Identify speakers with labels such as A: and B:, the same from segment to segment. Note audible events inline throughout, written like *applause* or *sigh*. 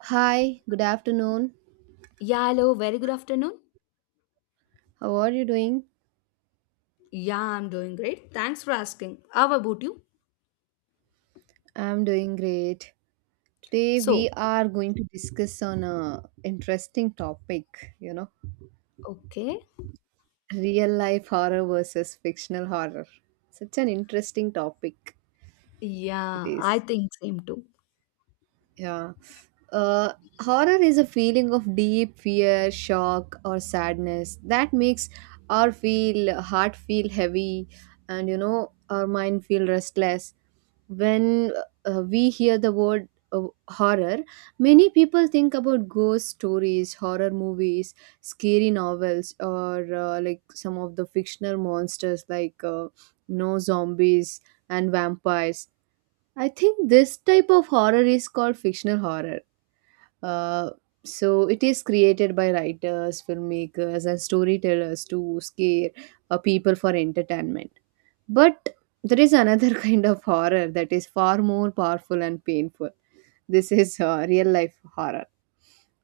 A: Hi, good afternoon.
B: Yeah, hello, very good afternoon.
A: How are you doing?
B: Yeah, I'm doing great. Thanks for asking. How about you?
A: I'm doing great. Today
B: So,
A: we are going to discuss on a interesting topic, you know,
B: okay.
A: real life horror versus fictional horror. Such an interesting topic it
B: Yeah, I
A: is.
B: think same too.
A: Yeah. Uh, Horror is a feeling of deep fear, shock, or sadness that makes our feel heart feel heavy, and our mind feel restless. When we hear the word horror, many people think about ghost stories, horror movies, scary novels, or like some of the fictional monsters like no zombies and vampires. I think this type of horror is called fictional horror. Uh, so it is created by writers, filmmakers, and storytellers to scare people for entertainment. But there is another *laughs* kind of horror that is far more powerful and painful. This is real life horror.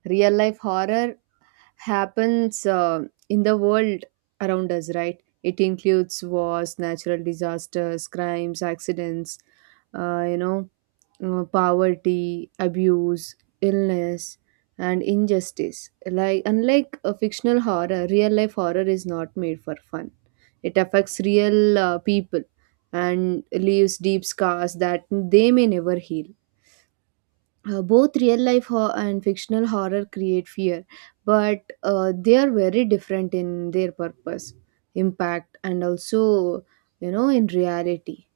A: Real life horror happens in the world around us, right? It includes wars, natural disasters, crimes, accidents, uh, you know, poverty, abuse, illness, and injustice. Like unlike a fictional horror, real life horror is not made for fun. It affects real people and leaves deep scars that they may never heal. Both real life and fictional horror create fear, but they are very different in their purpose, impact, and also, in reality.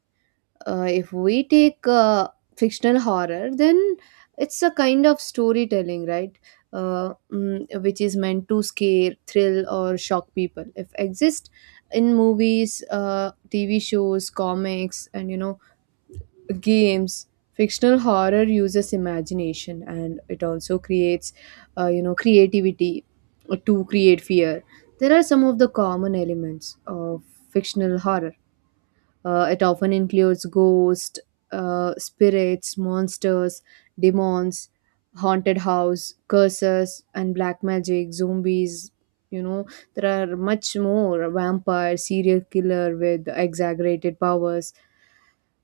A: If we take fictional horror, then it's a kind of storytelling, right? Which is meant to scare, thrill, or shock people. If exist in movies, TV shows, comics, and games, fictional horror uses imagination, and it also creates, creativity to create fear. There are some of the common elements of fictional horror. It often includes ghosts, spirits, monsters, demons, haunted house, curses, and black magic, zombies. You know, there are much more vampire, serial killer with exaggerated powers.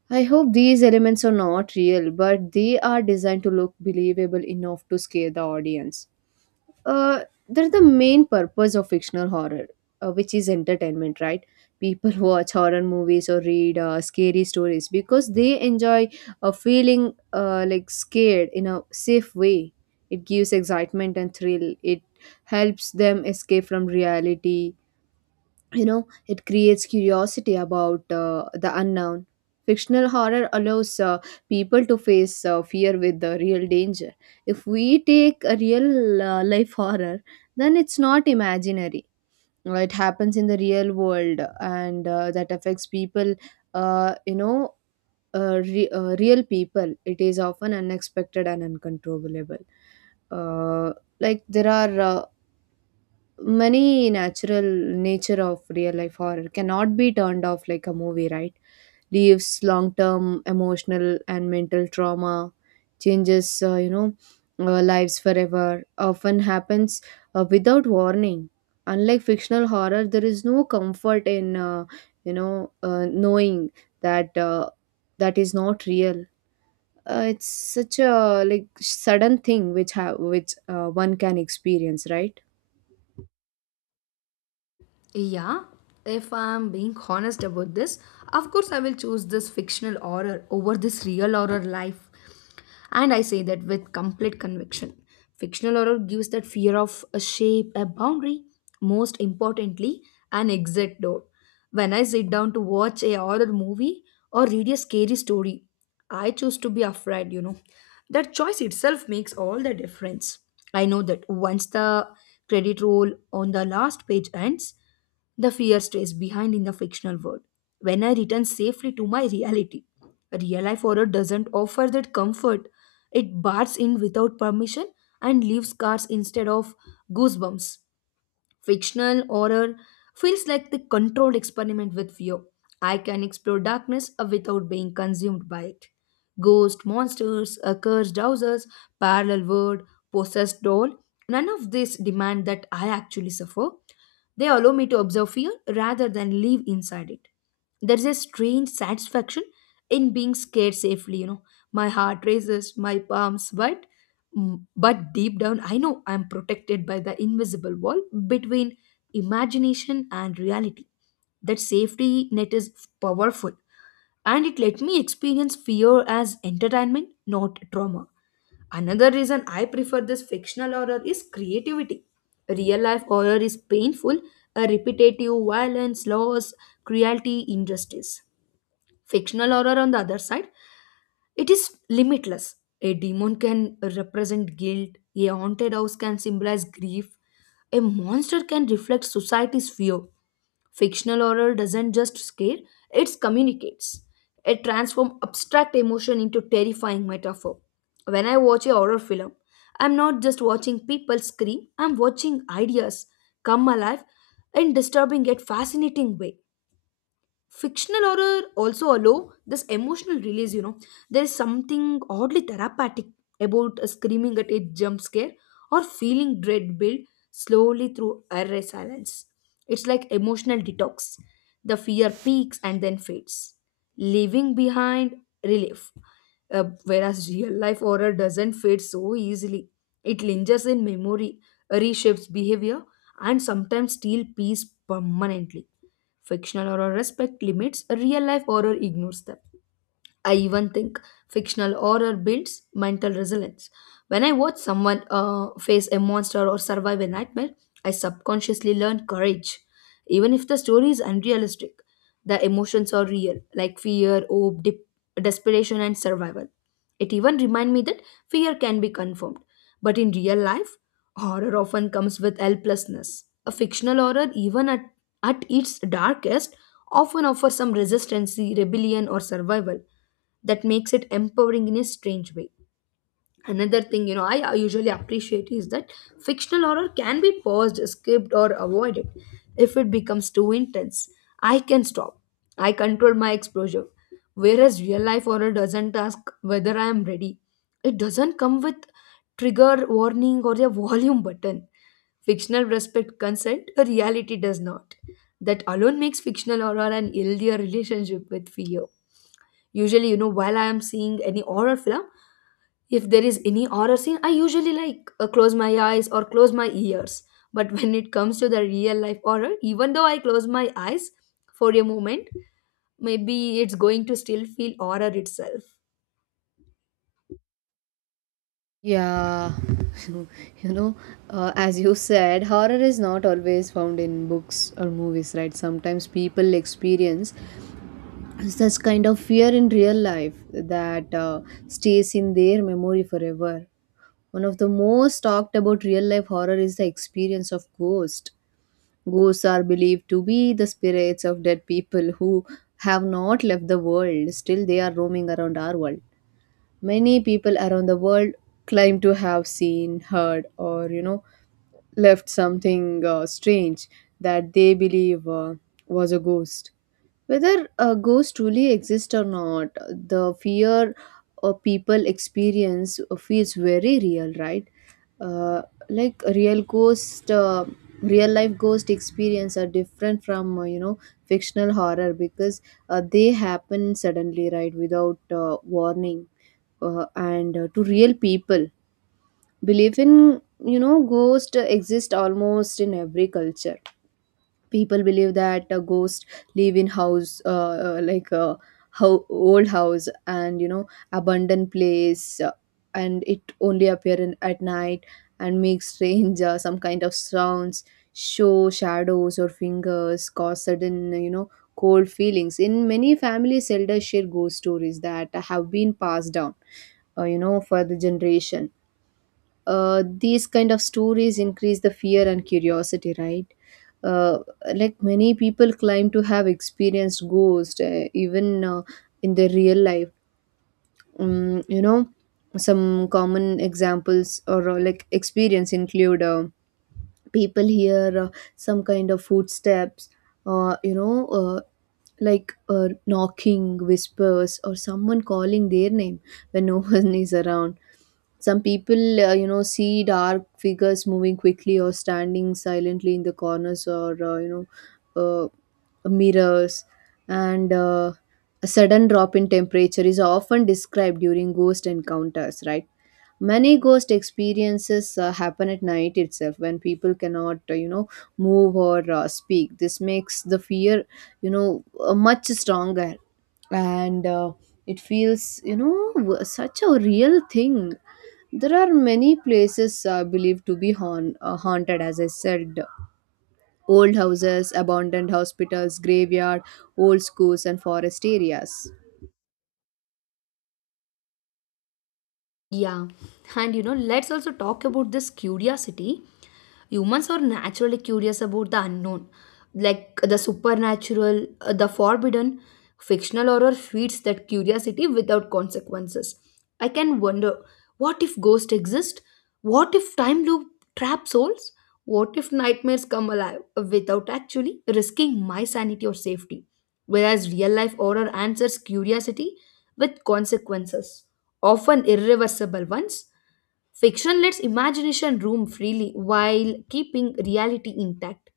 A: I hope these elements are not real, but they are designed to look believable enough to scare the audience. uh, that's the main purpose of fictional horror, which is entertainment, right? People *laughs* watch horror movies or read scary stories because they enjoy feeling like scared in a safe way. It gives excitement and thrill. It helps them escape from reality. It creates curiosity about the unknown. Fictional horror allows people to face fear with the real danger. If we take a real life horror, then it's not imaginary. It happens in the real world and that affects people, uh, you know real people. It is often unexpected and uncontrollable. uh, like there are many natural nature of real life horror cannot be turned off like a movie, right? Leaves long term emotional and mental trauma, changes, lives forever, often happens without warning. Unlike fictional horror, there is no comfort in, knowing that that is not real. It's such a like sudden thing which one can experience, right?
B: Yeah, if I'm being honest about this, of course I will choose this fictional horror over this real horror life. And I say that with complete conviction. Fictional horror gives that fear of a shape, a boundary, most importantly, an exit door. When I sit down to watch a horror movie or read a scary story, I choose to be afraid, you know. That choice itself makes all the difference. I know that once the credit roll on the last page ends, the fear stays behind in the fictional world. When I return safely to my reality, real life horror doesn't offer that comfort. It barges in without permission and leaves scars instead of goosebumps. Fictional horror feels like the controlled experiment with fear. I can explore darkness without being consumed by it. Ghost, monsters, accursed houses, parallel world, possessed doll, none of this demand that I actually suffer. They allow me to observe fear rather than live inside it. There's a strange satisfaction in being scared safely, you know. My heart races, my palms, but deep down I know I'm protected by the invisible wall between imagination and reality. That safety net is powerful, and it let me experience fear as entertainment, not trauma. Another reason I prefer this fictional horror is creativity. Real life horror is painful, a repetitive violence, loss, cruelty, injustice. Fictional horror, on the other side, it is limitless. A demon can represent guilt, a haunted house can symbolize grief, a monster can reflect society's fear. Fictional horror doesn't just scare, it communicates. It transforms abstract emotion into terrifying metaphor. When I watch a horror film, I'm not just watching people scream, I'm watching ideas come alive in disturbing yet fascinating way. Fictional horror also allow this emotional release, you know. There is something oddly therapeutic about screaming at a jump scare or feeling dread build slowly through array silence. It's like emotional detox. The fear peaks and then fades, leaving behind relief. Whereas real life horror doesn't fade so easily. It lingers in memory, reshapes behavior, and sometimes steals peace permanently. Fictional horror respects limits, real life horror ignores them. I even think fictional horror builds mental resilience. When I watch someone face a monster or survive a nightmare, I subconsciously learn courage. Even if the story is unrealistic, the emotions are real, like fear, hope, desperation, and survival. It even reminds me that fear can be confirmed. But in real life, horror often comes with helplessness. A fictional horror, even at its darkest, often offers some resistance, rebellion, or survival that makes it empowering in a strange way. Another thing, you know, I usually appreciate is that fictional horror can be paused, skipped or avoided. If it becomes too intense, I can stop. I control my exposure, whereas real life horror doesn't ask whether I am ready. It doesn't come with trigger warning or a volume button. Fictional respect consent, a reality does not. That alone makes fictional horror an healthier relationship with fear. Usually, you know, while I am seeing any horror film, if there is any horror scene, I usually like close my eyes or close my ears. But when it comes to the real life horror, even though I close my eyes for a moment, maybe it's going to still feel horror itself.
A: Yeah, *laughs* you know, as you said, horror is not always found in books or movies, right? Sometimes people experience such kind of fear in real life that stays in their memory forever. One of the most talked about real life horror is the experience of ghosts. Ghosts are believed to be the spirits of dead people who have not left the world. Still, they are roaming around our world. Many people around the world claim to have seen, heard, or left something strange that they believe was a ghost. Whether a ghost truly exists or not, the fear people experience feels very real, right? Uh, like a real ghost, real life ghost experience are different from fictional horror because they happen suddenly, right, without warning, and to real people. Belief in ghost exist almost in every culture. People believe that a ghost live in house, like how old house and abandoned place, and it only appear in, at night and make strange, some kind of sounds, show shadows or fingers, cause sudden, cold feelings. In many families, elders share ghost stories that have been passed down for the generation. These kind of stories increase the fear and curiosity, right? uh, like many people claim to have experienced ghosts even in their real life. um, you know some common examples or like experience include people hear some kind of footsteps, uh, you know uh, like knocking, whispers, or someone calling their name when no *laughs* one is around. Some people, see dark figures moving quickly or standing silently in the corners or, know, uh, mirrors. And a sudden drop in temperature is often described during ghost encounters, right? Many ghost experiences happen at night itself when people cannot, move or speak. This makes the fear, much stronger. And it feels, such a real thing. There are many places believed to be haunted, as I said. Old houses, abandoned hospitals, graveyard, old schools, and forest areas.
B: Yeah, and you know, let's also talk about this curiosity. Humans are naturally curious about the unknown, like the supernatural, the forbidden. Fictional horror feeds that curiosity without consequences. I can wonder, what if ghosts exist? What if time loop trap souls? What if nightmares come alive without actually risking my sanity or safety? Whereas real life horror answers curiosity with consequences, often irreversible ones. Fiction lets imagination roam freely while keeping reality intact.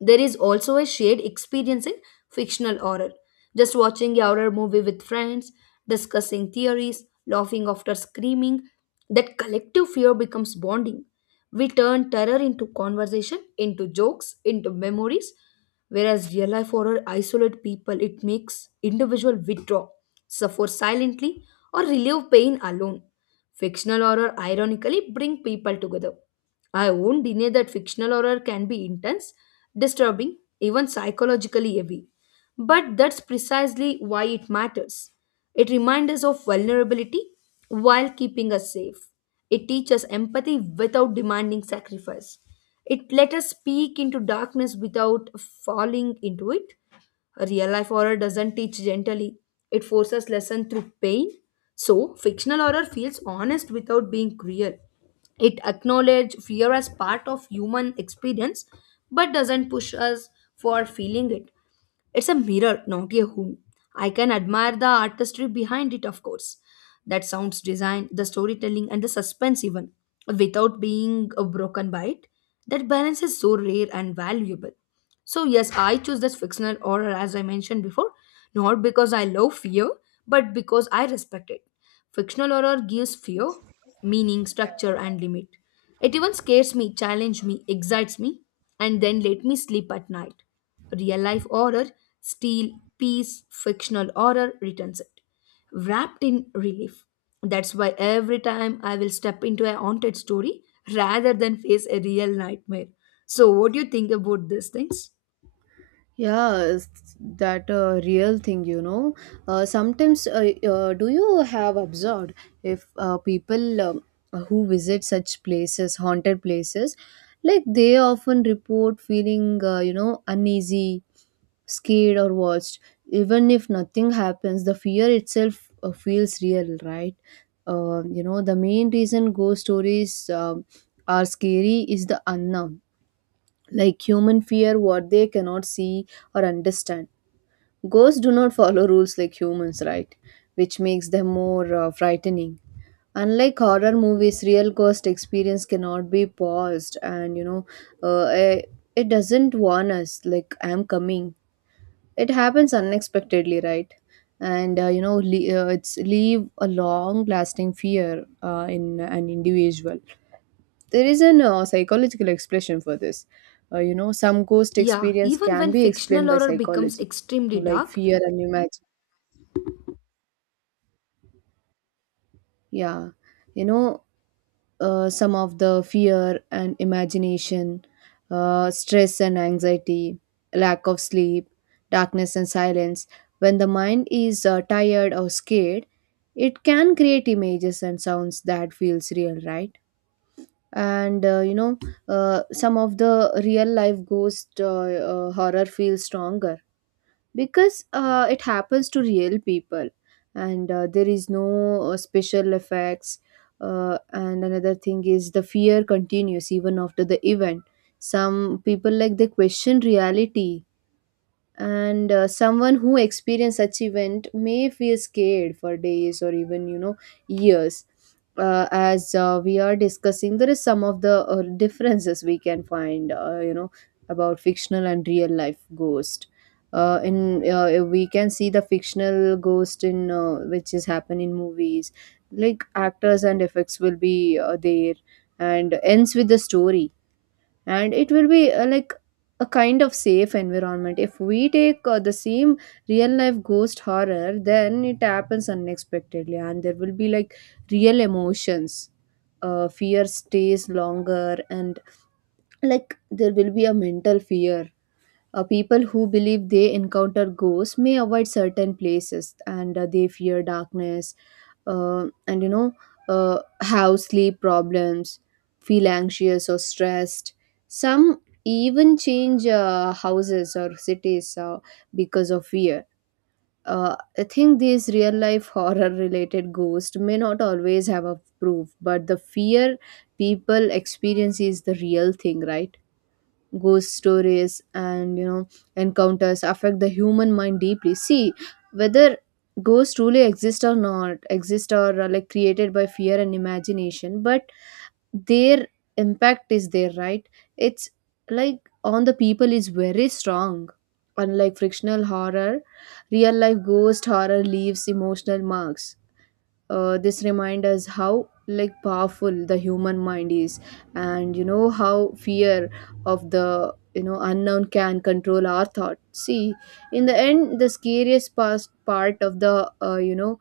B: There is also a shared experience in fictional horror. Just watching a horror movie with friends, discussing theories, laughing after screaming, that collective fear becomes bonding. We turn terror into conversation, into jokes, into memories, whereas real life horror isolates people. It makes individual withdraw, suffer silently, or relieve pain alone. Fictional horror ironically bring people together. I won't deny that fictional horror can be intense, disturbing, even psychologically heavy. But that's precisely why it matters. It reminds us of vulnerability while keeping us safe. It teaches empathy without demanding sacrifice. It lets us peek into darkness without falling into it. Real life horror doesn't teach gently, it forces lesson through pain. So, fictional horror feels honest without being cruel. It acknowledges fear as part of human experience but doesn't push us for feeling it. It's a mirror, not a home. I can admire the artistry behind it, of course. That sounds design, the storytelling, and the suspense, even without being broken by it. That balance is so rare and valuable. So, yes, I choose this fictional horror as I mentioned before, not because I love fear, but because I respect it. Fictional horror gives fear, meaning, structure, and limit. It even scares me, challenges me, excites me, and then let me sleep at night. Real life horror, steal, peace, fictional horror returns it. Wrapped in relief. That's why every time I will step into a haunted story rather than face a real nightmare. So, what do you think about these things?
A: Yeah, it's that a real thing, you know. Sometimes, do you have observed if people who visit such places, haunted places, like they often report feeling, uneasy, scared or watched, even if nothing happens. The fear itself feels real, right? You know, the main reason ghost stories are scary is the unknown. Like human fear what they cannot see or understand. Ghosts do not follow rules like humans, right? Which makes them more frightening. Unlike horror movies, real ghost experience cannot be paused, and uh, eh, it doesn't warn us like I'm coming. It happens unexpectedly, right? And it's leave a long lasting fear in an individual. There is an psychological expression for this. You know, some ghost
B: Yeah,
A: experience
B: even
A: can
B: when
A: be
B: fictional
A: explained by
B: horror becomes
A: psychology,
B: extremely
A: like
B: dark,
A: fear and imagine. Yeah, you know, some of the fear and imagination, stress and anxiety, lack of sleep, darkness and silence. When the mind is tired or scared, it can create images and sounds that feels real, right? And some of the real life ghost horror feels stronger because it happens to real people, and there is no special effects. And another thing is the fear continues even after the event. Some people like they question reality, and someone who experienced such event may feel scared for days or even years. As we are discussing, there is some of the differences we can find about fictional and real life ghost. In We can see the fictional ghost in which is happen in movies, like actors and effects will be there and ends with the story, and it will be like a kind of safe environment. If we take the same real life ghost horror, then it happens unexpectedly and there will be like real emotions. Fear stays longer, and like there will be a mental fear. People who believe they encounter ghosts may avoid certain places and they fear darkness and you know have sleep problems, feel anxious or stressed. Some even change houses or cities because of fear. I think these real life *laughs* horror related ghosts may not always have a proof, but the fear people experience is the real thing, right? Ghost stories and encounters affect the human mind deeply. See whether ghosts truly exist or not exist or are like created by fear and imagination, but their impact is there, right? It's like on the people is very strong. Unlike frictional horror, real life ghost horror leaves emotional marks. This reminds us how like powerful the human mind is, and how fear of the unknown can control our thought. See, in the end, the scariest past part of the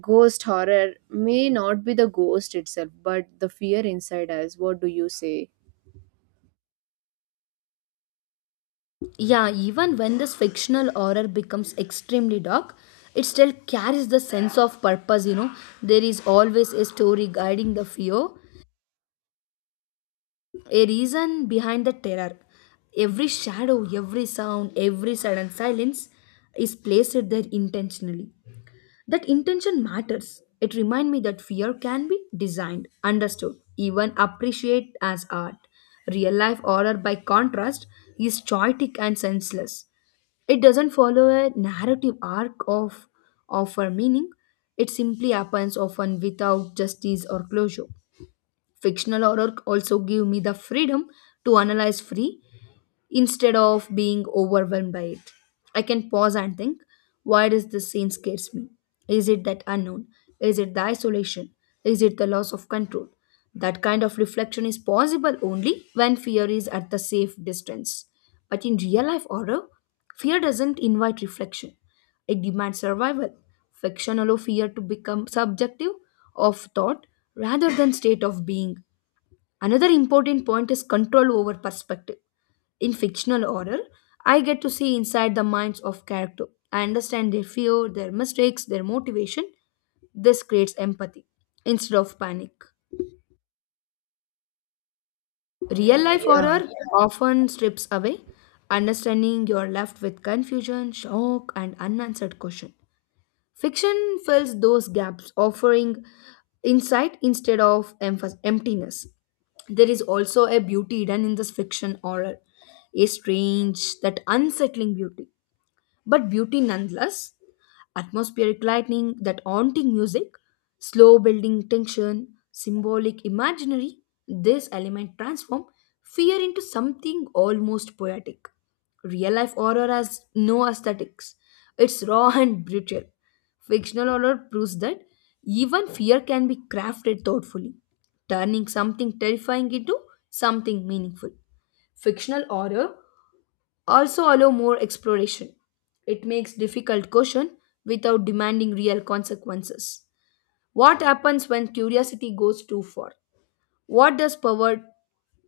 A: ghost horror may not be the ghost itself but the fear inside us. What do you say?
B: Yeah, even when this fictional horror becomes extremely dark, it still carries the sense of purpose, you know. There is always a story guiding the fear, a reason behind the terror. Every shadow, every sound, every sudden silence is placed there intentionally. That intention matters. It reminds me that fear can be designed, understood, even appreciated as art. Real life horror, by contrast, is chaotic and senseless. It doesn't follow a narrative arc of offer meaning. It simply happens often without justice or closure. Fictional horror also give me the freedom to analyze free instead of being overwhelmed by it. I can pause and think, why does this scene scares me? Is it that unknown? Is it the isolation? Is it the loss of control? That kind of reflection is possible only when fear is at the safe distance. But in real life horror, fear doesn't invite reflection. It demands survival, fiction allow fear to become subjective of thought rather than state of being. Another important point is control over perspective. In fictional horror, I get to see inside the minds of character. I understand their fear, their mistakes, their motivation. This creates empathy instead of panic. Real life
A: Yeah.
B: horror often strips away understanding. You're left with confusion, shock, and unanswered question. Fiction fills those gaps, offering insight instead of emptiness. There is also a beauty hidden in this fiction horror, a strange, that unsettling beauty, but beauty nonetheless. Atmospheric lightning, that haunting music, slow building tension, symbolic imaginary, this element transform fear into something almost poetic. Real life horror has no aesthetics. It's raw *laughs* and brutal. Fictional horror proves that even fear can be crafted thoughtfully, turning something terrifying into something meaningful. Fictional horror also allow more exploration. It makes difficult question without demanding real consequences. What happens when curiosity goes too far? What does power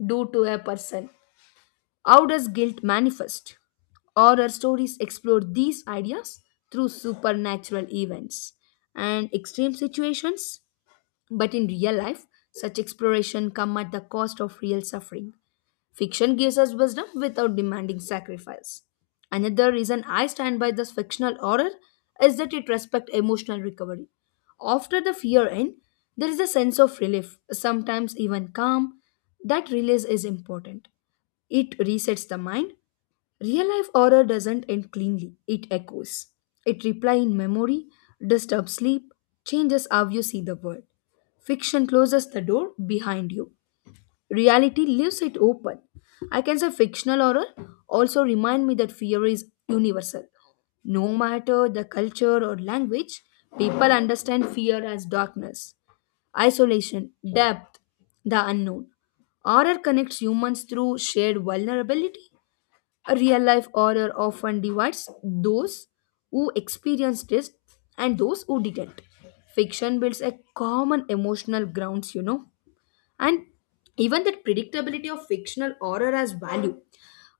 B: do to a person? How does guilt manifest? Or our stories explore these ideas through supernatural events and extreme situations. But in real life, such exploration come at the cost of real suffering. Fiction gives us wisdom without demanding sacrifice. Another reason I stand by this fictional horror is that it respects emotional recovery. After the fear end, there is a sense of relief, sometimes even calm. That release is important. It resets the mind. Real life horror doesn't end cleanly, it echoes. It replies in memory, disturbs sleep, changes how you see the world. Fiction closes the door behind you. Reality leaves it open. I can say fictional horror also remind me that fear is universal. No matter the culture or language, people understand fear as darkness, isolation, depth, the unknown. Horror connects humans through shared vulnerability. A real life horror often divides those who experienced it and those who didn't. Fiction builds a common emotional grounds, you know. And even that predictability of fictional horror has value.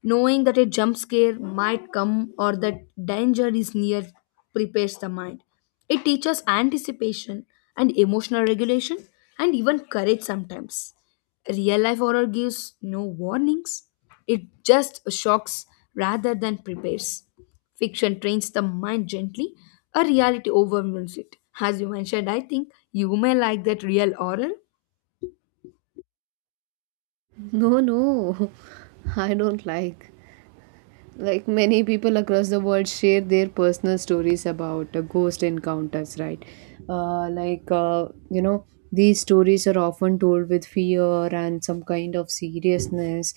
B: Knowing that a jump scare might come or that danger is near prepares the mind. It teaches anticipation and emotional regulation and even courage sometimes. Real life horror gives no warnings, it just shocks rather than prepares. Fiction trains the mind gently, a reality overwhelms it. As you mentioned, I think you may like that real horror.
A: No, no, *laughs* I don't like. Like, many people across the world share their personal stories about ghost encounters, right? uh, like uh, you know these stories are often told with fear and some kind of seriousness,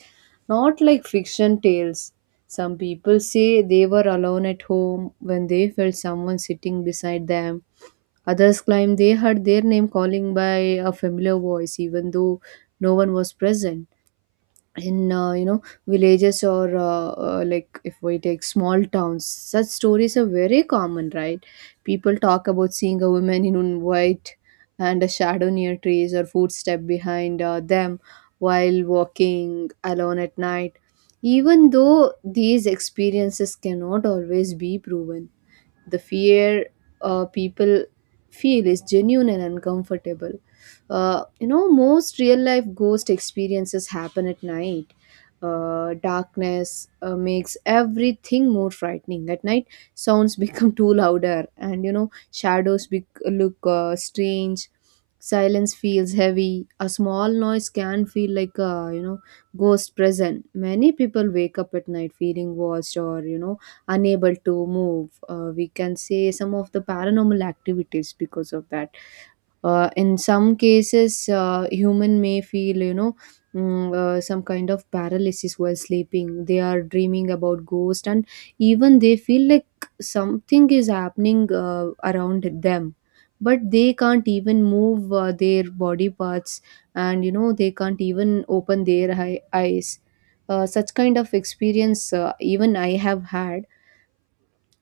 A: not like fiction tales. Some people say they were alone at home when they felt someone sitting beside them. Others claim they heard their name calling by a familiar voice even though no one was present. In villages or like if we take small towns, such stories are very common, right? People talk about seeing a woman in white and a shadow near trees or footstep behind them while walking alone at night. Even though these experiences cannot always be proven, the fear people feel is genuine and uncomfortable. Most real life ghost experiences happen at night. Darkness makes everything more frightening at night. Sounds *laughs* become too louder, and you know, shadows bec look strange. Silence feels heavy, a small noise can feel like a, you know, ghost present. Many people wake up at night feeling watched or, you know, unable to move. We can say some of the paranormal activities because of that. In some cases, human may feel, you know, some kind of paralysis while sleeping. They are dreaming about ghosts, and even they feel like something is happening around them. But they can't even move their body parts, and, you know, they can't even open their eyes. Such kind of experience, even I have had,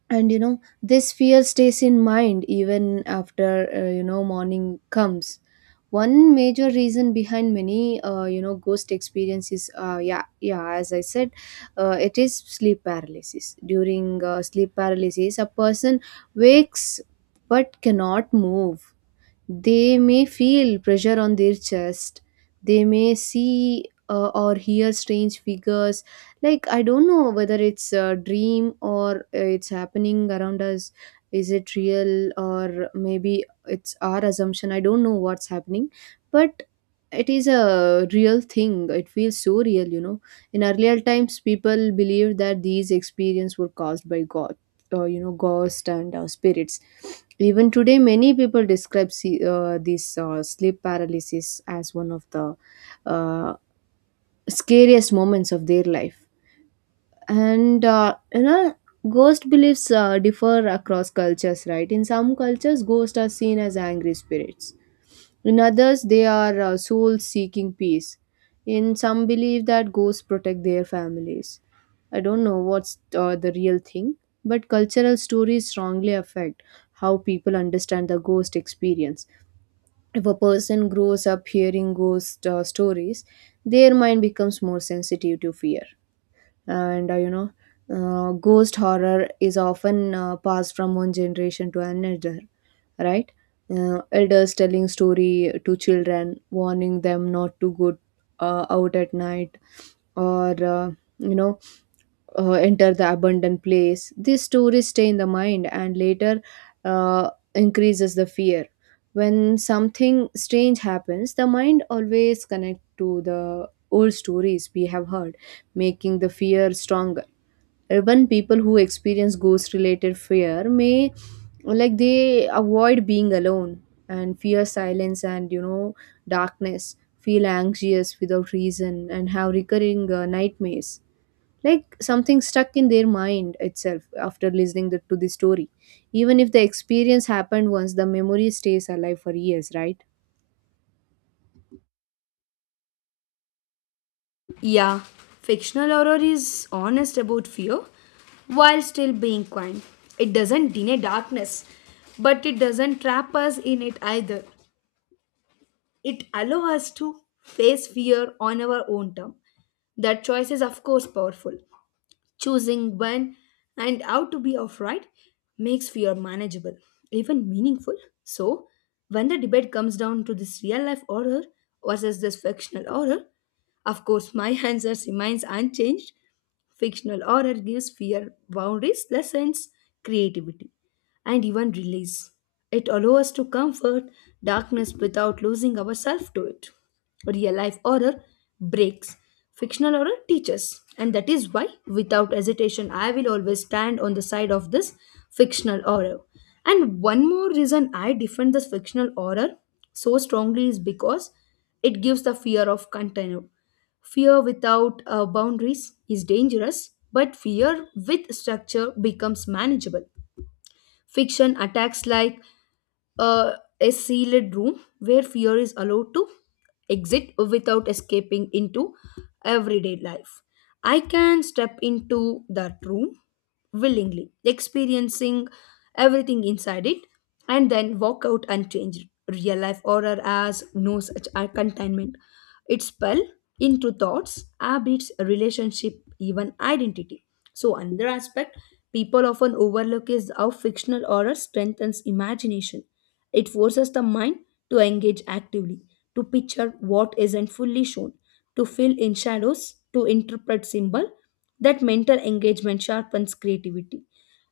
A: and you know, this fear stays in mind even after morning comes. One major reason behind many, ghost experiences, yeah, as I said, it is sleep paralysis. During sleep paralysis, a person wakes but cannot move. They may feel pressure on their chest. They may see or hear strange figures. Like, I don't know whether it's a dream or it's happening around us. Is it real, or maybe it's our assumption? I don't know what's happening. But it is a real thing. It feels so real, you know. In earlier times, people believed that these experiences were caused by God, ghosts and spirits. Even today many people describe this sleep paralysis as one of the uh, scariest moments of their life. And, you know ghost beliefs differ across cultures right in some cultures ghosts are seen as angry spirits in others they are souls seeking peace in some believe that ghosts protect their families I don't know what's the real thing but cultural stories strongly affect how people understand the ghost experience if a person grows up hearing ghost stories their mind becomes more sensitive to fear and you know, ghost horror is often passed from one generation to another, right? Elders telling story to children, warning them not to go out at night, or you know enter the abandoned place. These stories stay in the mind and later increases the fear. When something strange happens, the mind always connect to the old stories we have heard, making the fear stronger. Urban people who experience ghost related fear may, like, they avoid being alone and fear silence, and you know, darkness, feel anxious without reason, and have recurring nightmares, like something stuck in their mind itself after listening to the story. Even if the experience happened once, the memory stays alive for years, right?
B: Yeah, fictional horror is honest about fear while still being kind. It doesn't deny darkness, but it doesn't trap us in it either. It allows us to face fear on our own term. That choice is, of course, powerful. Choosing when and how to be outright makes fear manageable, even meaningful. So, when the debate comes down to this real life horror versus this fictional horror, of course, my *laughs* answer remains unchanged. Fictional horror gives fear boundaries, lessons, creativity and even release. It allows us to comfort darkness without losing ourselves to it. Real life horror breaks, fictional horror teaches, and that is why, without hesitation, I will always stand on the side of this fictional horror. And one more reason I defend this fictional horror so strongly is because it gives the fear of container. Fear without boundaries is dangerous, but fear with structure becomes manageable. Fiction attacks like uh, a sealed room where fear is allowed to exit without escaping into everyday life. I can step into that room willingly, experiencing everything inside it, and then walk out unchanged. Real life horror has no such a containment. It spell into thoughts, habits, relationship, even identity. So another aspect people often overlook is how fictional horror strengthens imagination. It forces the mind to engage actively, to picture what isn't fully shown, to fill in shadows, to interpret symbol. That mental engagement sharpens creativity.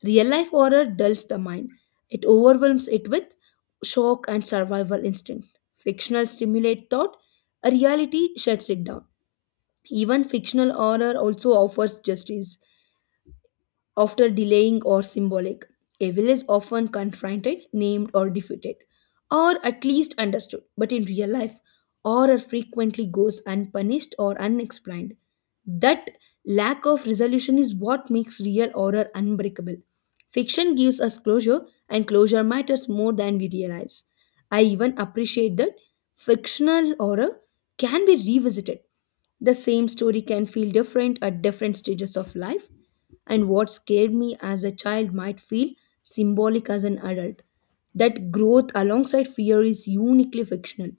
B: Real life horror dulls the mind. It overwhelms it with shock and survival instinct. Fictional stimulate thought, a reality shuts it down. Even fictional horror also offers justice after delaying or symbolic, evil is often confronted, named, or defeated, or at least understood. But in real life, horror frequently goes unpunished or unexplained. That lack of resolution is what makes real horror unbreakable. Fiction gives us closure, and closure matters more than we realize. I even appreciate that fictional horror can be revisited the same story can feel different at different stages of life, and what scared me as a child might feel symbolic as an adult. That growth alongside fear is uniquely fictional.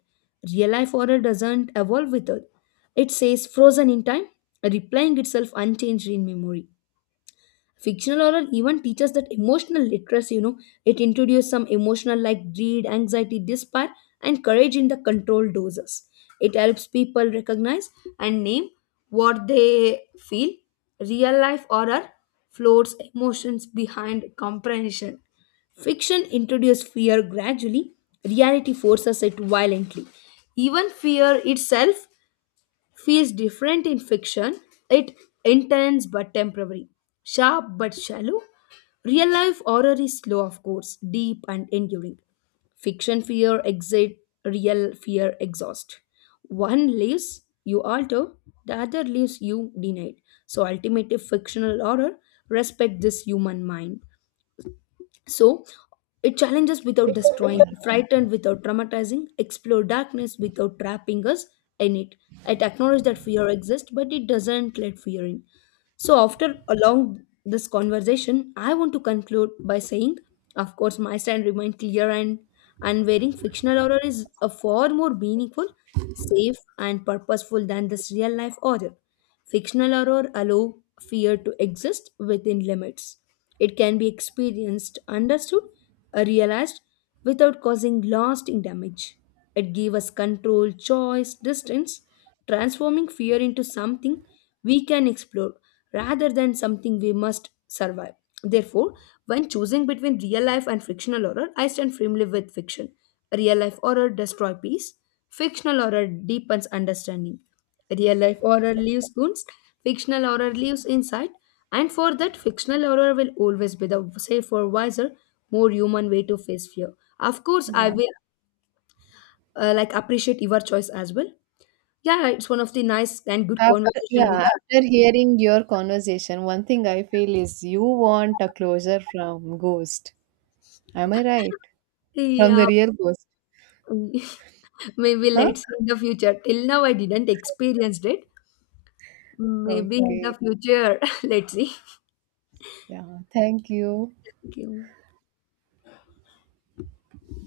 B: Real life horror doesn't evolve with us, it stays frozen in time, replaying itself unchanged in memory fictional horror even teaches that emotional literacy. It introduces some emotional like greed anxiety despair and courage in the controlled doses it helps people recognize and name what they feel real life horror floats emotions behind comprehension. Fiction introduces fear gradually, reality forces it violently. Even fear itself feels different in fiction. It intense but temporary, sharp but shallow. Real life horror is slow, of course, deep and enduring. Fiction fear exit, real fear exhaust. One leaves you alter, the other leaves you denied. So ultimately fictional horror respect this human mind. So it challenges without destroying, frightened without traumatizing, explore darkness without trapping us in it. It acknowledges that fear exists, but it doesn't let fear in. So after along this conversation, I want to conclude by saying, of course, my stand remains clear and unwavering. Fictional horror is a far more meaningful, safe, and purposeful than this real life horror. Fictional horror allows fear to exist within limits. It can be experienced, understood, or realized without causing lasting damage. It gives us control, choice, distance, transforming fear into something we can explore rather than something we must survive. Therefore, when choosing between real life and fictional horror, I stand firmly with fiction. Real life horror destroys peace, fictional horror deepens understanding. Real life horror lives wounds, fictional horror lives inside, and for that, fictional horror will always be the safer, wiser, more human way to face fear. Of course, I will like appreciate your choice as well. Yeah, it's one of the nice and good
A: After,
B: conversation
A: yeah,
B: with
A: after hearing your conversation, one thing I feel is you want a closure from Ghost. Am I right? From
B: Yeah,
A: the real Ghost.
B: *laughs* maybe
A: Huh?
B: let's see in the future. Till now, I didn't experience it. Maybe in the
A: Okay.
B: future, *laughs* let's see.
A: Yeah. Thank you.
B: Thank you.